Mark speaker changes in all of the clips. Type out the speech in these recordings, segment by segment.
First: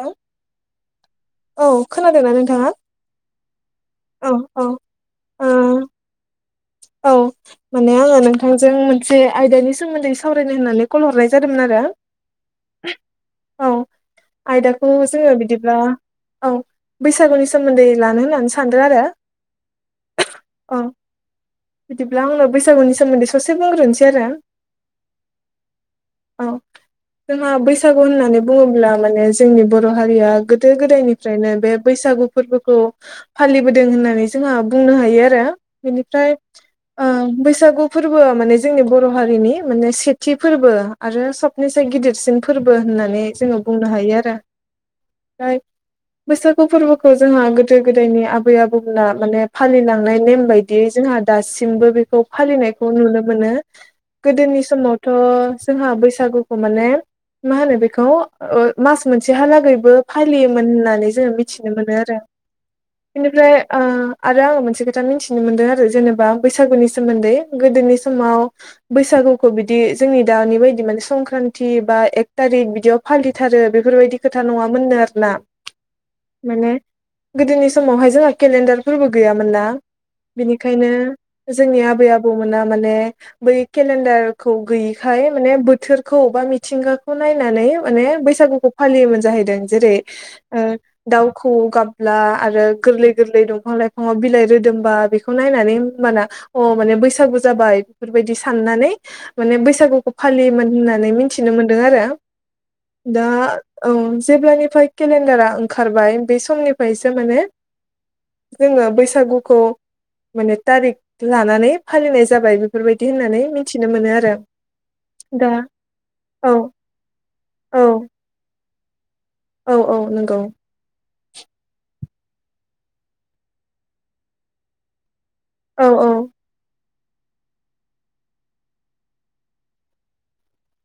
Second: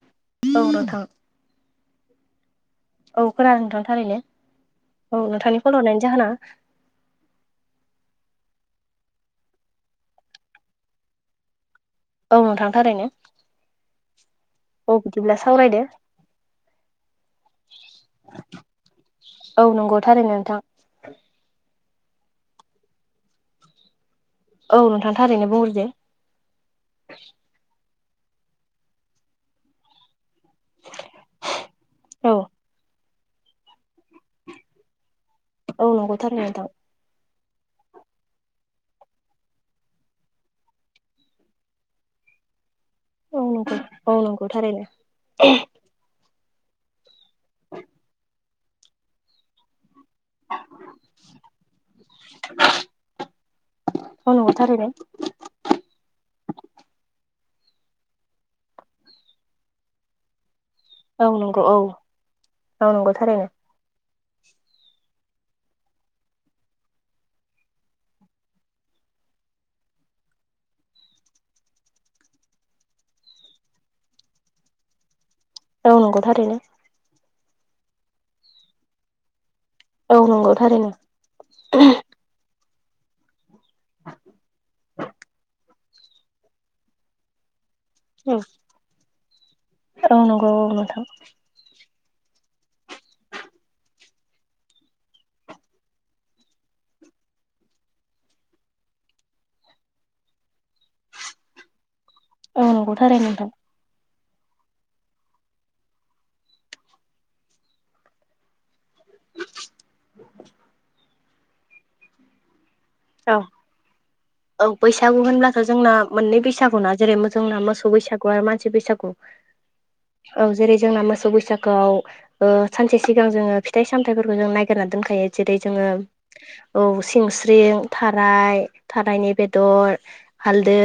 Speaker 1: हेल'
Speaker 2: औ नोंथां
Speaker 1: औ खोनादों नोंना नोंथाङा?
Speaker 2: फोर नोंथां थारैनो औ
Speaker 1: ओ
Speaker 2: नोंथांनिखौल हरनायनि जाहोना?
Speaker 1: औ माने आङो नोंथांजों मोनसे आयदानि सोमोन्दै सावरायनो होननानै कल हरनाय जादोंमोन आरो
Speaker 2: औ नोंथां थारैनो
Speaker 1: औ आयदाखौ
Speaker 2: औ
Speaker 1: जोङो बिदिब्ला
Speaker 2: सावरायदो
Speaker 1: औ बैसागुनि सोमोन्दै लानो होननानै सानदों आरो
Speaker 2: औ नंगौ थारैनो
Speaker 1: औ
Speaker 2: नोंथां।
Speaker 1: बिदिब्ला आंनो बैसागुनि सोमोन्दै ससे बुंग्रोनोसै आरो
Speaker 2: औ नोंथां थारैनो बुंहरदो
Speaker 1: औ जोंहा बैसागु होननानै बुङोब्ला माने जोंनि बर' हारिया गोदो गोदायनिफ्रायनो बे बैसागु
Speaker 2: औ
Speaker 1: फोरबोखौ फालिबोदों होननानै जोंहा बुंनो हायो आरो
Speaker 2: औ नंगौ
Speaker 1: बिनिफ्राय
Speaker 2: थारैनो नोंथां
Speaker 1: बैसागु फोरबोआ माने जोंनि बर' हारिनि माने सेथि फोरबो आरो सबनिसाय गिदिरसिन फोरबो बो होननानै
Speaker 2: औ
Speaker 1: जोङो
Speaker 2: नंगौ
Speaker 1: बुंनो
Speaker 2: औ
Speaker 1: हायो ।
Speaker 2: नंगौ थारैनो
Speaker 1: आरो बैसागु फोरबोखौ जोंहा गोदो गोदायनि आबै आबौमोनना माने फालिलांनाय नेम बायदियै जोंहा दासिमबो बेखौ फालिनायखौ नुनो मोनो।
Speaker 2: औ नंगौ
Speaker 1: गोदोनि
Speaker 2: थारैनो
Speaker 1: समावथ' जोंहा बैसागुखौ माने मा होनो बेखौ मास मोनसेहालागैबो फालियो। होननानै
Speaker 2: औ
Speaker 1: जोङो
Speaker 2: नंगौ
Speaker 1: मिथिनो
Speaker 2: औ
Speaker 1: मोनो आरो
Speaker 2: औ नंगौ थारैनो
Speaker 1: बेनिफ्राय आरो आङो मोनसे खोथा मिथिनो मोनदों आरो जेनेबा बैसागुनि सोमोन्दै गोदोनि समाव बैसागुखौ बिदि जोंनि दानि बायदि मान संक्रान्ति बा एक थारिक बिदियाव फालिथारो बेफोरबायदि खोथा नङामोननो आरोना
Speaker 2: औ नंगौ थारनो
Speaker 1: माने गोदोनि समावहाय जोंहा केलेन्डार फोरबो गैयामोन ना
Speaker 2: औ
Speaker 1: बिनिखायनो
Speaker 2: नंगौथारैनो
Speaker 1: जोंनि आबै आबौमोन माने बै केलेडारखौ गैयैखाय माने बोथोरखौ बा मिथिंगाखौ नायनानै माने बैसागुखौ फालियोमोन जाहैदों जेरै
Speaker 2: औ नंगौ औ नोंथां
Speaker 1: दाउखौ गाब ला आरो गोरलै गोरलै दंफां लाइफाङाव बिलाइ रोदोमबा बेखौ नायनानै होमबाना अ माने बैसागु जाबाय बेफोरबायदि साननानै माने बैसागुखौ फालियोमोन होननानै मिथिनो मोनदों आरो
Speaker 2: औ नंगौ थारैनो
Speaker 1: दा
Speaker 2: नोंथां
Speaker 1: औ जेब्लानिफ्राय केलेन्डारा ओंखारबाय बे समनिफ्रायसो माने जोङो बैसागुखौ माने तारिख लानानै फालिनाय जाबाय। बेफोरबायदि
Speaker 2: औ
Speaker 1: होननानै मिथिनो मोनो आरो
Speaker 2: औ बैसागु
Speaker 1: दा
Speaker 2: होनब्लाथ' जोंना मोननै
Speaker 1: औ
Speaker 2: बैसागुना जेरै जोंना
Speaker 1: औ
Speaker 2: मोसौ बैसागु आरो मानसि बैसागु
Speaker 1: औ नंगौ
Speaker 2: औ जेरै जोंना मोसौ बैसागुआव ओ सानसे सिगां जोङो फिथाइ सामथाइफोरखौ जों नायगिरना दोनखायो जेरै
Speaker 1: औ
Speaker 2: जोङो
Speaker 1: औ
Speaker 2: औ सिंस्रिं थाराय थारायनि बेदर हालदै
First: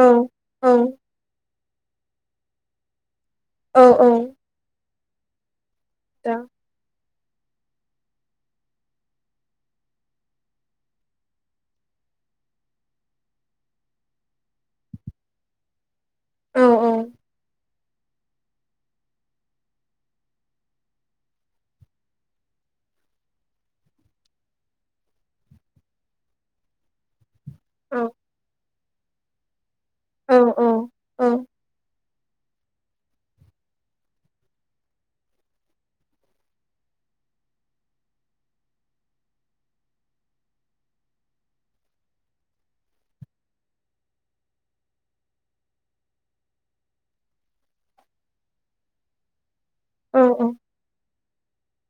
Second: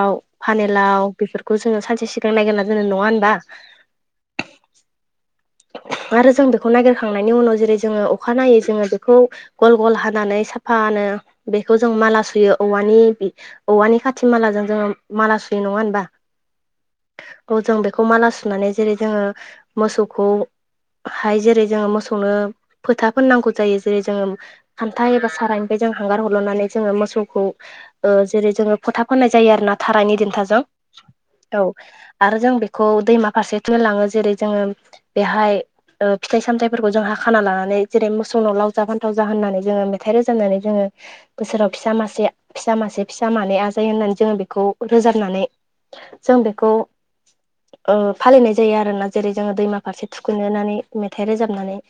Speaker 1: औ औ
Speaker 2: फानलाव बेफोरखौ जोङो सानसे सिगां नायगोनना जोो नङा होनबा
Speaker 1: औ औ
Speaker 2: आरो
Speaker 1: दा
Speaker 2: जों बेखौ नागिर थांनायनि उनाव जेरै जोङो अखा नायै जोङो बेखौ गल गल हानानै साफानो बेखौ जों माला सुयो औवानि औवानि खाथि मालाजों जोङो माला सुयो नङा होनबा
Speaker 1: औ औ
Speaker 2: औ जों बेखौ माला सुनानै जेरै जोङो मोसौखौ हाय जेरै जोङो मोसौनो फोथाफोरनांगौ जायो जेरै जोङो खान्था एबा सारानिफ्राय जों हांगार हरल'नानै जोङो मोसौखौ
Speaker 1: औ
Speaker 2: जेरै जोङो फोथा फाननाय जायो आरो ना थारायनि
Speaker 1: औ
Speaker 2: दिन्थाजों औ आरो जों बेखौ दैमा फारसे थलाङो जेरै जोङो बेहाय ओ फिथाइ सामथाइफोरखौ जोंहाा खाना लानानै जेरै मोसौनाव लाव जाा फान्थाव जा होननानै जोङो मेथाइ रोजाबनानै जोङो बोसोराव फिसा मासे फिसा मासे फिसा मानै आजायो होननानै जोङो बेखौ रोजाबनानै जों बेखौ ओ फालिनाय जायो आरोना जेरै जोङो दैमा फारसे
Speaker 1: औ
Speaker 2: थुखैनानै मेथाइ रोजाबनानै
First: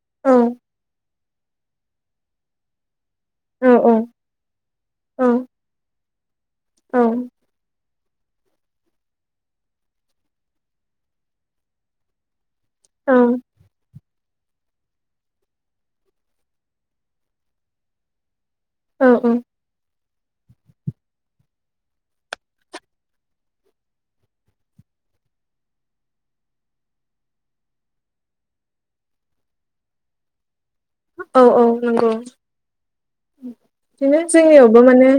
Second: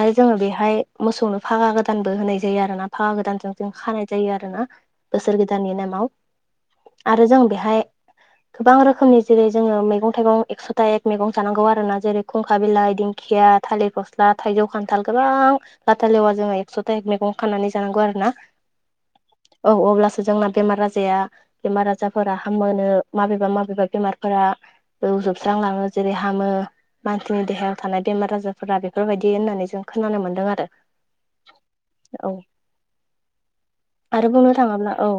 Speaker 2: आरो जोङो बेहाय मोसौनो फागा गोदानबो होनाय जायो आरो ना। फागा गोदानजों जों खानाय जायो आरो ना बोसोर गोदाननि नामाव आरो जों बेहाय गोबां रोखोमनि जेरै जोङो मैगं थाइगं एकस'था एक मैगं जानांगौ आरो ना जेरै फुंखा बिलाइ दिंखिया
Speaker 1: औ
Speaker 2: थालिर फस्ला थाइजौ खान थाल गोबां लाथा लेवा जोङो एकस' थक मैगं खानानै जानांगौ आरो ना।
Speaker 1: औ
Speaker 2: औ अब्ला सो जोंना बेमार आजाया बेमार आजारफोरा हामो माबेबा माबेबा बेमारफोरा फजोबस्रांलाङो जेरै हामो। मानसिनि देहायाव थानाय बेमार आजारफोरा बेफोरबायदि होननानै जों खोनानो मोन्दों आरो।
Speaker 1: औ औ नंगौ।
Speaker 2: औ
Speaker 1: बिदिनो
Speaker 2: आरो बुंनो
Speaker 1: जोंनियावबो
Speaker 2: थाङोब्ला
Speaker 1: माने
Speaker 2: औ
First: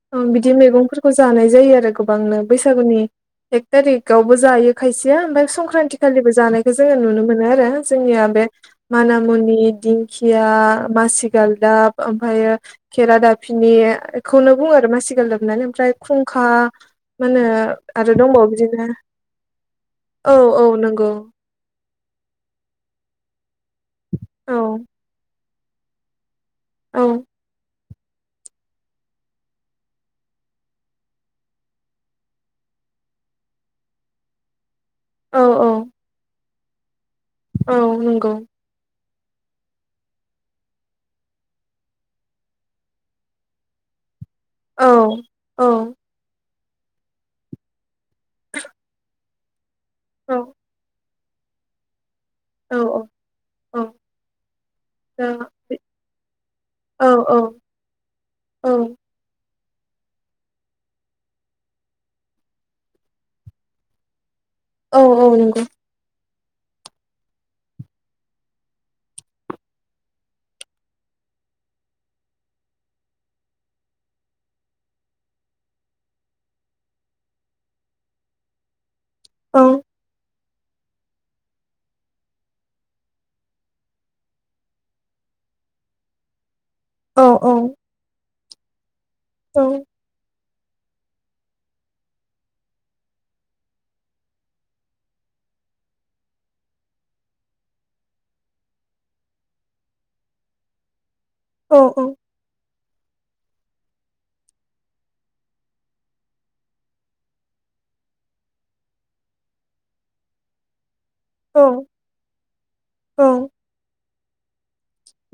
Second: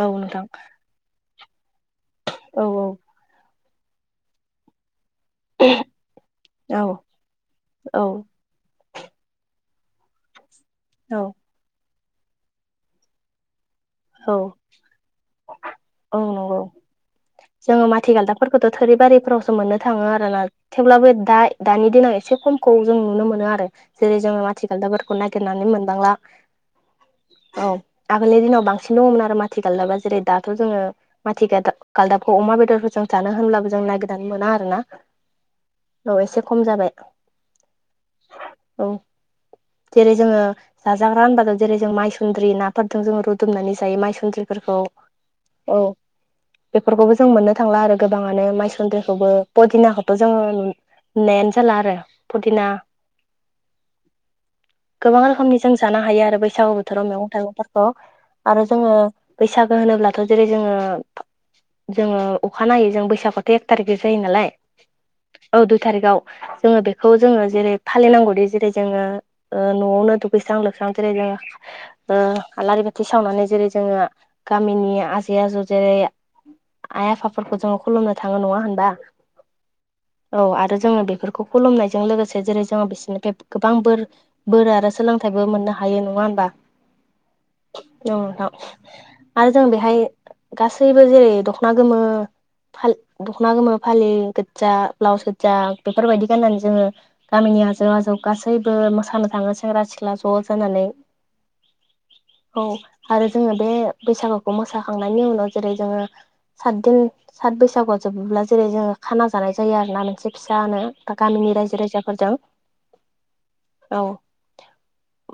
Speaker 2: औ नोंथां
Speaker 1: बिदि औ मैगंफोरखौ जानाय जायो आरो। गोबांनो
Speaker 2: औ
Speaker 1: बैसागुनि एक थारिकावबो जायो खायसे यो ओमफ्राय संक्रान्ति खालिबो जानायखौ
Speaker 2: औ
Speaker 1: जोङो नुनो मोनो आरो
Speaker 2: औ
Speaker 1: जोंनिया बे मानामुनि दिंखिया
Speaker 2: औ
Speaker 1: मासिगालदाब ओमफायायो खेरादा बिनि
Speaker 2: औ
Speaker 1: बेखौनो बुङो आरो मासि गाल्लाब होनानै ओमफ्राय
Speaker 2: औ
Speaker 1: खुंखा
Speaker 2: नंगौ
Speaker 1: मा होनो आरो दंबावो
Speaker 2: थ'
Speaker 1: बिदिनो
Speaker 2: थोरि बारिफोरावसो मोननो थाङो
Speaker 1: औ
Speaker 2: आरोना
Speaker 1: औ नंगौ
Speaker 2: थेवब्लाबो दा-दानि दिनाव एसे खमखौ जों नुनो मोनो आरो जेरै जोङो
Speaker 1: औ
Speaker 2: मथि गालदाफोरखौ नागिरनानै मोनबांला।
Speaker 1: औ
Speaker 2: आगोले दिनाव बां सिन दङमोन आरो माथि गालदाबा जेरै दाथ' जोङो माथि गादाब गालदाबखौ अमा बेदरफोर जों जानो होनब्लाबो जों नागिरदनानै मोना आरोना। औ एसे खम जाबाय।
Speaker 1: औ नंगौ।
Speaker 2: औ जेरै जोङो जाजाग्रा होनबा जों जेरै जों मायसुन्द्रि नाफोरदोजों रुदुमनानै जायो माइसुन्द्रि फोरखौ,
Speaker 1: औ
Speaker 2: औ बेफोरखौबो जों मोननो थांला आरो गोबाङानो माइसुन्द्रिखौबो पदिनाखौथ' जोङो
Speaker 1: औ
Speaker 2: नु-नुनायानो जाला आरो। फुदिना
Speaker 1: औ औ
Speaker 2: गोबां रोखोमनि जों जानो हायो आरो बैसागु बोथोराव
Speaker 1: औ
Speaker 2: मैगं थाइगंफोरखौ आरो
Speaker 1: औ
Speaker 2: जोङो बैसागो होनोब्लाथ' जेरै जोङो जोङो अखाानायनायै जों बैसागुथ' एक थारिख जायो नालाय।
Speaker 1: औ
Speaker 2: [inaudible]
Speaker 1: नंगौ
Speaker 2: औ दुइ थारिखाव जोङो बेखौ जोङो जेरै फालिनांगौदि जेरै जोङो ओ न'आवनो दुगैस्रां लोबस्रां जेरै जोङो ओ आलारि बाथि सावनानै जेरै जोङो गामिनि आजै आजौ जेरै आइ आफाफोरखौ जोंङो खुलुमनो थाङो नङा होनबा?
Speaker 1: औ
Speaker 2: औ आरो जोङो बेफोरखौ खुलुमनायजों लोगोसे जेरै जोङो बिसोरनिफ्राय गोबां बोर बोरा आरो सोलोंथाइबो मोननो हायो नङा होमबा?
Speaker 1: औ औ
Speaker 2: आरो
Speaker 1: औ
Speaker 2: जों बेहाय गासैबो जेरै दखना गोमो फा- दखना गोमो फालि गोजा ब्लाउस गोजा बेफोरबायदि गाननानै जोंङो गामिनि आजौ आजौ गासैबो मोसानो थाङो सेंग्रा सिख्ला ज' जानानै
Speaker 1: औ औ
Speaker 2: औ आरो जोङो बे बैसागुखौ मोसाखांनायनि उनाव जेरै जोङो सातदिन सात बैसागुआव जोबोब्ला जेरै जोङो खाना जानाय जायो आरो ना मोनसे फिसानो। दा गामिनि
Speaker 1: औ
Speaker 2: रायजो राजाफोरजों
Speaker 1: औ
Speaker 2: [inaudible] औ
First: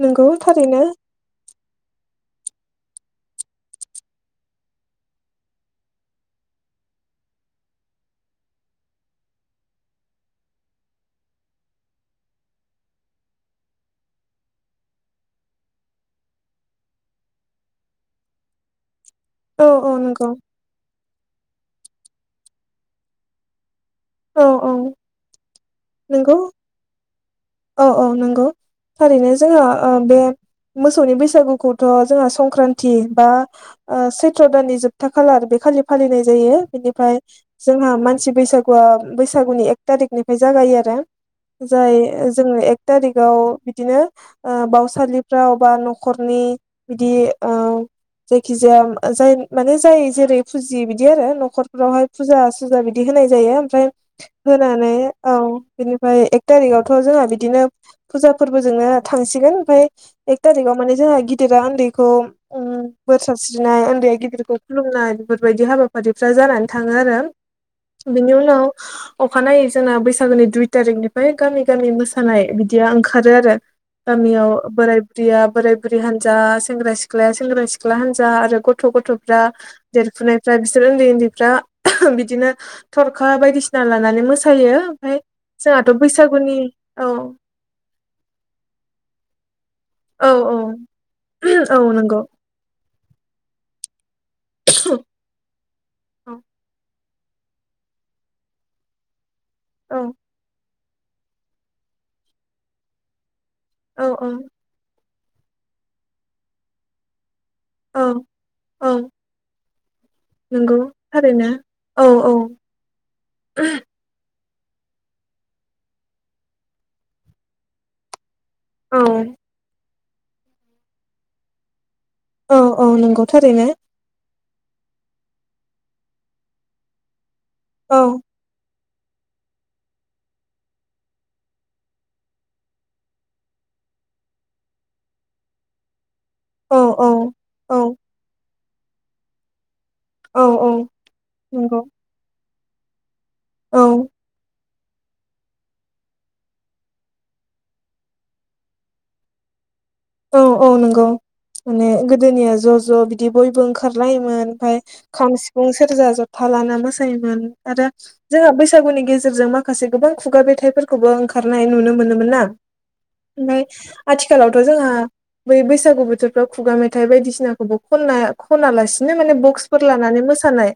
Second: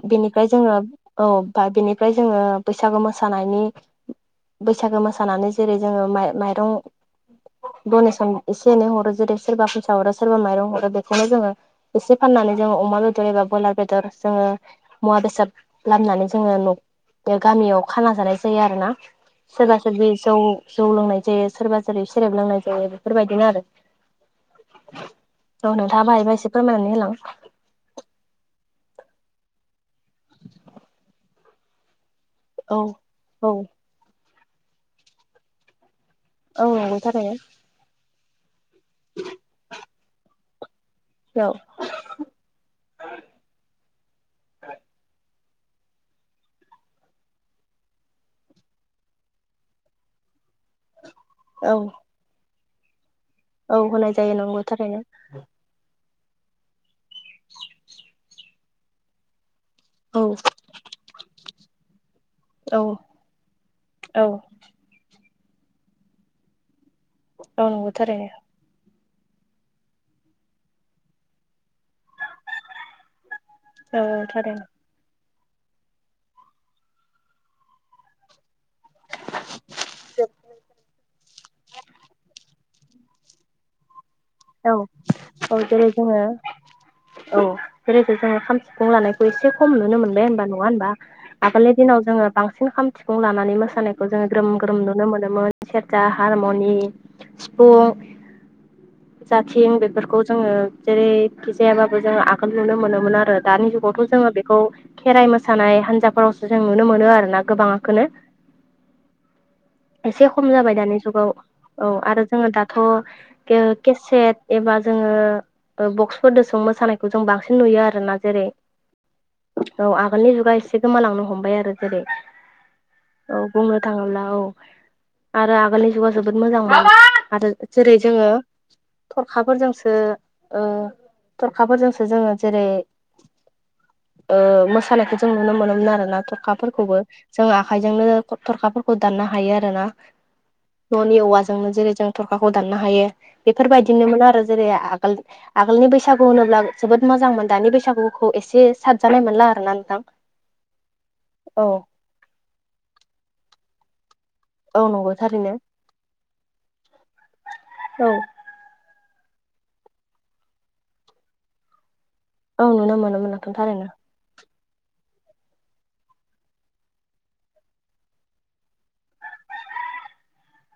Speaker 1: नंगौ
Speaker 2: बेनिफ्राय जोङो
Speaker 1: थारैनो
Speaker 2: औ बा बेनिफ्राय जोंङो बैसागो मोसानायनि बैसागो मोसानानै जेरै जोंङो माय माइरं डनेसन एसे एनै हरो जेरै सोरबा फैसा हरो सोरबा माइरं हरो बेखौनो जोंङो एसे फाननानै नानै अमा बेदर एबा ब्रयलार बेदर जोंङो मुवा बेसाद लामनानै जोंङो न बे गामियाव खाना जानाय जायो आरो ना
Speaker 1: औ
Speaker 2: सोरबा
Speaker 1: औ
Speaker 2: सोरबि
Speaker 1: नंगौ
Speaker 2: जौ जौ लोंनाय जायो सोरबा सोरै सेरेब लोंनाय जायो बेफोरबायदिनो आरो
Speaker 1: औ औ
Speaker 2: औ नोंथाङा
Speaker 1: नंगौ
Speaker 2: बाहायबा एसे फोरमायनानै होलां
Speaker 1: औ औ नंगौ थारैनो जोंहा बे मोसौनि बैसागुखौथ जोंहा
Speaker 2: औ
Speaker 1: संक्रान्ति बा
Speaker 2: औ
Speaker 1: सैत्र दाननि जोबथा खालार बे खालि फालिनाय जायो
Speaker 2: औ नंगौ
Speaker 1: बेनिफ्राय
Speaker 2: थारैनो
Speaker 1: जोंहा मानसि बैसागुआ बैसागुनि एक थारिखनिफ्राय जागायो आरो
Speaker 2: औ
Speaker 1: जाय एक टारिकआव बिदिनो ओ बावसालि फ्रावबा नखरनि बिदि ओ जायखिजाया जाय माने जाय जेरै फुजि बिदि आरो
Speaker 2: औ
Speaker 1: नखरफोरावहाय फुजा सुजा बिदि बिदि होनाय जायो
Speaker 2: औ
Speaker 1: ओमफ्राय
Speaker 2: होनाय जायो नंगौ
Speaker 1: होनानै
Speaker 2: थारैनो
Speaker 1: औ बिनिफ्राय एक थारिकावथ जों बिदिनो फुजा फोरबोजोंनो थांसिगोन ओमफ्राय
Speaker 2: औ
Speaker 1: एक थारिकाव माने जोंहा गिदिरा उन्दैखौ
Speaker 2: औ
Speaker 1: बोर सास्रिनाय उन्दैया
Speaker 2: औ
Speaker 1: गिदिरखौ खुलुमनाय बेफोरबायदि हाबाफारिफ्रा जानानै थाङो आरो
Speaker 2: औ नंगौ थारैनो
Speaker 1: बेनि उनाव अखानायै जोंना बैसागोनि दुइ तारिखनिफ्राय गामि गामि थानायानाय बिदिया ओंखारो आरो
Speaker 2: औ औ
Speaker 1: गामियाव
Speaker 2: थारैनो
Speaker 1: बोराय या बोराय बुरै हानजा सेंग्रा सिख्लाया सेंग्रा सिख्ला हानजा आरो गथ गथ गथफ्रा देरखुनायफ्रा बिसोर उन्दै उन्दैफ्रा बिदिनो थरखा बायदिसिना लानानै मोसायो
Speaker 2: औ
Speaker 1: ओमफफ्राय
Speaker 2: औ जेरै
Speaker 1: जोंहाथ
Speaker 2: जोङो
Speaker 1: बैसागुनि
Speaker 2: औ जेरैखि जोंङो खाम सिफुं लानायखौ एसे खम नुनो मोनबाय
Speaker 1: औ
Speaker 2: होनबा
Speaker 1: औ
Speaker 2: नङा होनबा आगोलनि
Speaker 1: औ
Speaker 2: दिनाव
Speaker 1: नंगौ
Speaker 2: जोंङो बांसिन खाम सिफुं लानानै मोसानायखौ जोंङो ग्रोम ग्रोम नुनो मोनोमोन सेरजा
Speaker 1: औ
Speaker 2: हारमनि सिफुं जाथिं
Speaker 1: औ
Speaker 2: बेफोरखौ जोंङो जेरैखि जायाबाबो जोंङो आगोल नुनो मोनोमोन आरो दानि जुगावथ
Speaker 1: औ
Speaker 2: जोंङो बेखौ खेराइ मोसानाय हान्जाफोरावसो जों नुनो मोनो आरो ना
Speaker 1: औ
Speaker 2: गोबांखौनो
Speaker 1: औ
Speaker 2: एसे खम जाबाय
Speaker 1: नंगौ
Speaker 2: दानि जुगाव
Speaker 1: थारैनो
Speaker 2: औ आरो जोंङो दाथ केसेट एबा जोंङो बक्सफोरजों मोसानायखौ जों बांसिन नुयो आरोना जेरै
Speaker 1: औ
Speaker 2: औ आगोलनि जुगा एसे गोमालांनो हमबाय आरो जेरै
Speaker 1: औ औ नंगौ
Speaker 2: औ
Speaker 1: थारैनो
Speaker 2: बुंनो थाङोब्ला औ आरो आगोलनि जुगा जोबोद मोजां मोनो आरो जेरै
Speaker 1: औ
Speaker 2: जोंङो थरखाफोरजोंसो ओ थरखाफोरजोंसो जोंङो जेरै ओ मोसानायखौ जों नुनो मोनोमोन आरोनाथ
Speaker 1: औ
Speaker 2: थरखाफोरखौबो
Speaker 1: औ
Speaker 2: जों
Speaker 1: औ
Speaker 2: आखाइजोंनो थरखाफोरखौ दाननो हायो आरो ना
Speaker 1: औ औ
Speaker 2: न'नि औवाजोंनो
Speaker 1: नंगौ
Speaker 2: जेरै जों थरखाखौ दाननो हायो बेफोर
Speaker 1: औ
Speaker 2: बायदिनोमोन आरो जेरै आ आगोल आगोलनि बैसागु होनोब्ला जोबोद मोजांमोन दानि बैसागुखौ एसे साबजानाय मोनला आरो ना
Speaker 1: औ औ नंगौ माने गोदोनिया ज' ज' बिदि बयबो ओंखारलायो मोन ओमफ्राय
Speaker 2: औ नंगौ
Speaker 1: खाम
Speaker 2: थारैनो
Speaker 1: सिफुं सेरजा जथा लाना मोसायोमोन आरो
Speaker 2: औ
Speaker 1: जोंहा बैसागुनि गेज गेजेरजों माखासे गोबां खुगा मेथाइफोरखौबो ओंखारनाय नुनो मोनो मोनना
Speaker 2: औ नुनो मोनोमोन नोंथां थारैनो
Speaker 1: आथिखालाव जोंहा बै बैसागु बोथोरफ्राव खुगा मेथाइ बायदिसिनाखौबो खना खनालासि बिदिनो माने बक्सफोर लानानै मोसानाय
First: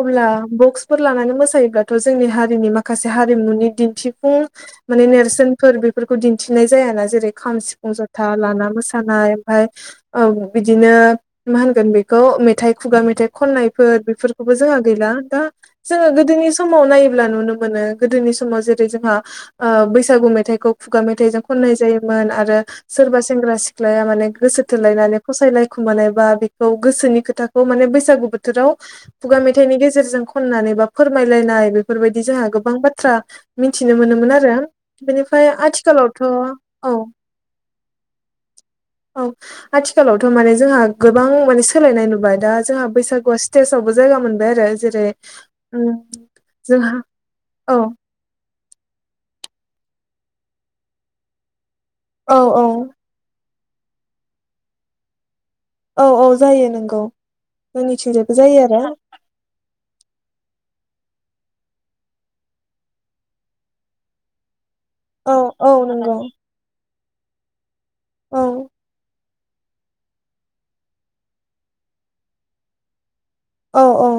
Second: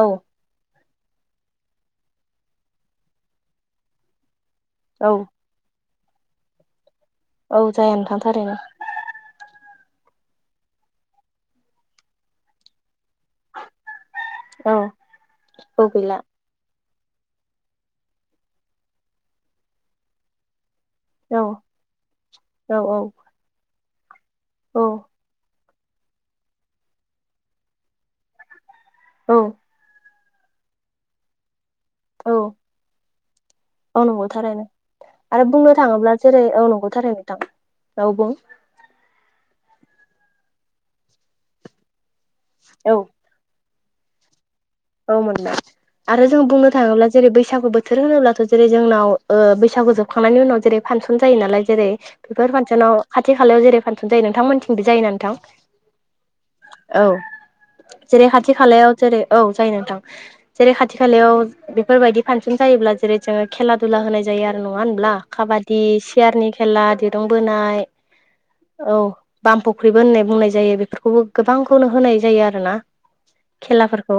Speaker 2: औ
Speaker 1: अब्ला बक्स फोर लानानै मोसायोब्लाथ' जोंनि हारिनि माखासे हारिमुनि दिन्थिफुं माने
Speaker 2: औ
Speaker 1: नेरसोनफोर बेफोरखौ दिन्थिनाय जायाना जेरै खाम
Speaker 2: औ
Speaker 1: सिफुं
Speaker 2: जाया नोंथां
Speaker 1: जथा
Speaker 2: थारैनो
Speaker 1: लाना मोसानाय ओमफाय ओ बिदिनो मा होनगोन बेखौ मेथाइ खुगा मेथाइ खननायफोर बेफोरखौबो
Speaker 2: औ
Speaker 1: जोंहा गैला दा
Speaker 2: औ
Speaker 1: जोङो
Speaker 2: गैला
Speaker 1: गोदोनि समाव नायो [unintelligible] नुनो मोनो गोदोनि समाव जेरै जोंहा ओ बैसागु मेथाइखौ खुगा
Speaker 2: औ
Speaker 1: मेथाइजों खननाय जायोमोन आरो
Speaker 2: औ
Speaker 1: सोरबा सेंग्रा सिख्लाया माने गोसो
Speaker 2: औ
Speaker 1: थोलायनानै फसायलाय खोमानाय बा बेखौ गोसोनि खोथाखौ माने बैसागु बोथोराव
Speaker 2: औ
Speaker 1: खुगा मेथाइनि गेजेरजों खननानै बा फोरमायलायनाय बेफोरबायदि जोंहा
Speaker 2: औ
Speaker 1: गोबां बाथ्रा मिथिनो
Speaker 2: औ नंगौ
Speaker 1: मोनोमोन आरो
Speaker 2: थारैनो आरो
Speaker 1: बेनिफ्राय
Speaker 2: बुंनो थाङोब्ला जेरै
Speaker 1: आथिखालावथ'
Speaker 2: [unintelligible]
Speaker 1: औ
Speaker 2: नोंथां औ बुं
Speaker 1: औ आथिखालावथ' माने जोंहा गोबां माने सोलायनाय नुबाय दा जोंहा
Speaker 2: औ
Speaker 1: बैसागुआ स्टेज फ्रावबो जायगा मोनबाय आरो। जेरै
Speaker 2: औ मोनबाय
Speaker 1: उम
Speaker 2: आरो जों बुंनो
Speaker 1: जोंहा
Speaker 2: थाङोब्ला जेरै बैसागु
Speaker 1: औ
Speaker 2: बोथोर होनोब्लाथ' जेरै जोंनाव ओ बैसागु जोबखांनायनि उनाव जेरै फांसन जायो नालाय जेरै
Speaker 1: औ
Speaker 2: बेफोर
Speaker 1: औ
Speaker 2: फांसनाव खाथि खालायाव जेरै फांसन जायो नोंथां मोननिथिंबो जायो ना नोंथां?
Speaker 1: औ औ जायो नोंगौ
Speaker 2: औ जेरै
Speaker 1: जोंनिथिंजायबो
Speaker 2: खाथि
Speaker 1: जायो आरो
Speaker 2: खालायाव जेरै औ। जायो नोंथां जेरै खाथि खालायाव बेफोरबायदि फांसन जायोब्ला जेरै जोङो खेला दुला होनाय जायो आरो। नङा होनब्ला
Speaker 1: औ औ
Speaker 2: काबादि
Speaker 1: नंगौ
Speaker 2: सियारनि खेला दिरुं बोनाय
Speaker 1: औ
Speaker 2: औ। बाम फुख्रिबो होननाय बुंनाय जायो बेफोरखौबो गोबांखौनो होनाय जायो आरोना।
Speaker 1: औ औ
Speaker 2: खेलाफोरखौ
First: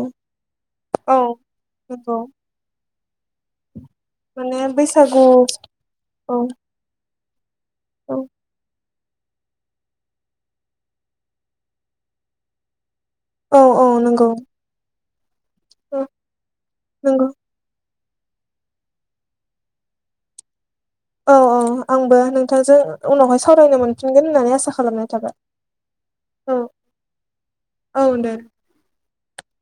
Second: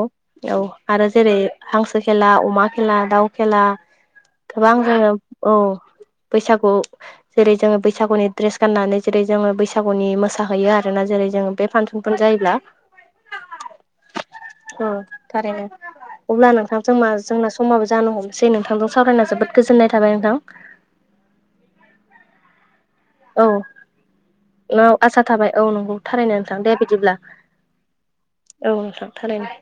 Speaker 2: औ आरो
Speaker 1: औ
Speaker 2: जेरै हांसो
Speaker 1: नंगौ
Speaker 2: खेला अमा खेला दाउ खेला
Speaker 1: माने
Speaker 2: गोबां जोङो
Speaker 1: बैसागु
Speaker 2: औ
Speaker 1: औ
Speaker 2: बैसागु जेरै जोङो
Speaker 1: औ
Speaker 2: बैसागुनि ड्रेस गाननानै जेरै जोङो बैसागुनि मोसाहैयो आरोना जेरै जोङो बे फांसनफोर जायोब्ला
Speaker 1: औ औ नंगौ।
Speaker 2: औ थारैनो अब्ला नोंथां जोंना
Speaker 1: नंगौ
Speaker 2: जोंना समाबो जानो हमनोसै नोंथांजों सावरायना जोबोद गोजोननाय थाबाय नोंथां।
Speaker 1: औ औ आंबो नोंथांजों उनावहाय
Speaker 2: औ
Speaker 1: सावरायनो मोनफिनगोन होननानै आसा खालामनाय थाबाय।
Speaker 2: औ नंगौ थारैनो
Speaker 1: औ
Speaker 2: नोंथां दे बिदिब्ला
Speaker 1: औ दे
Speaker 2: औ नोंथां थारैनो।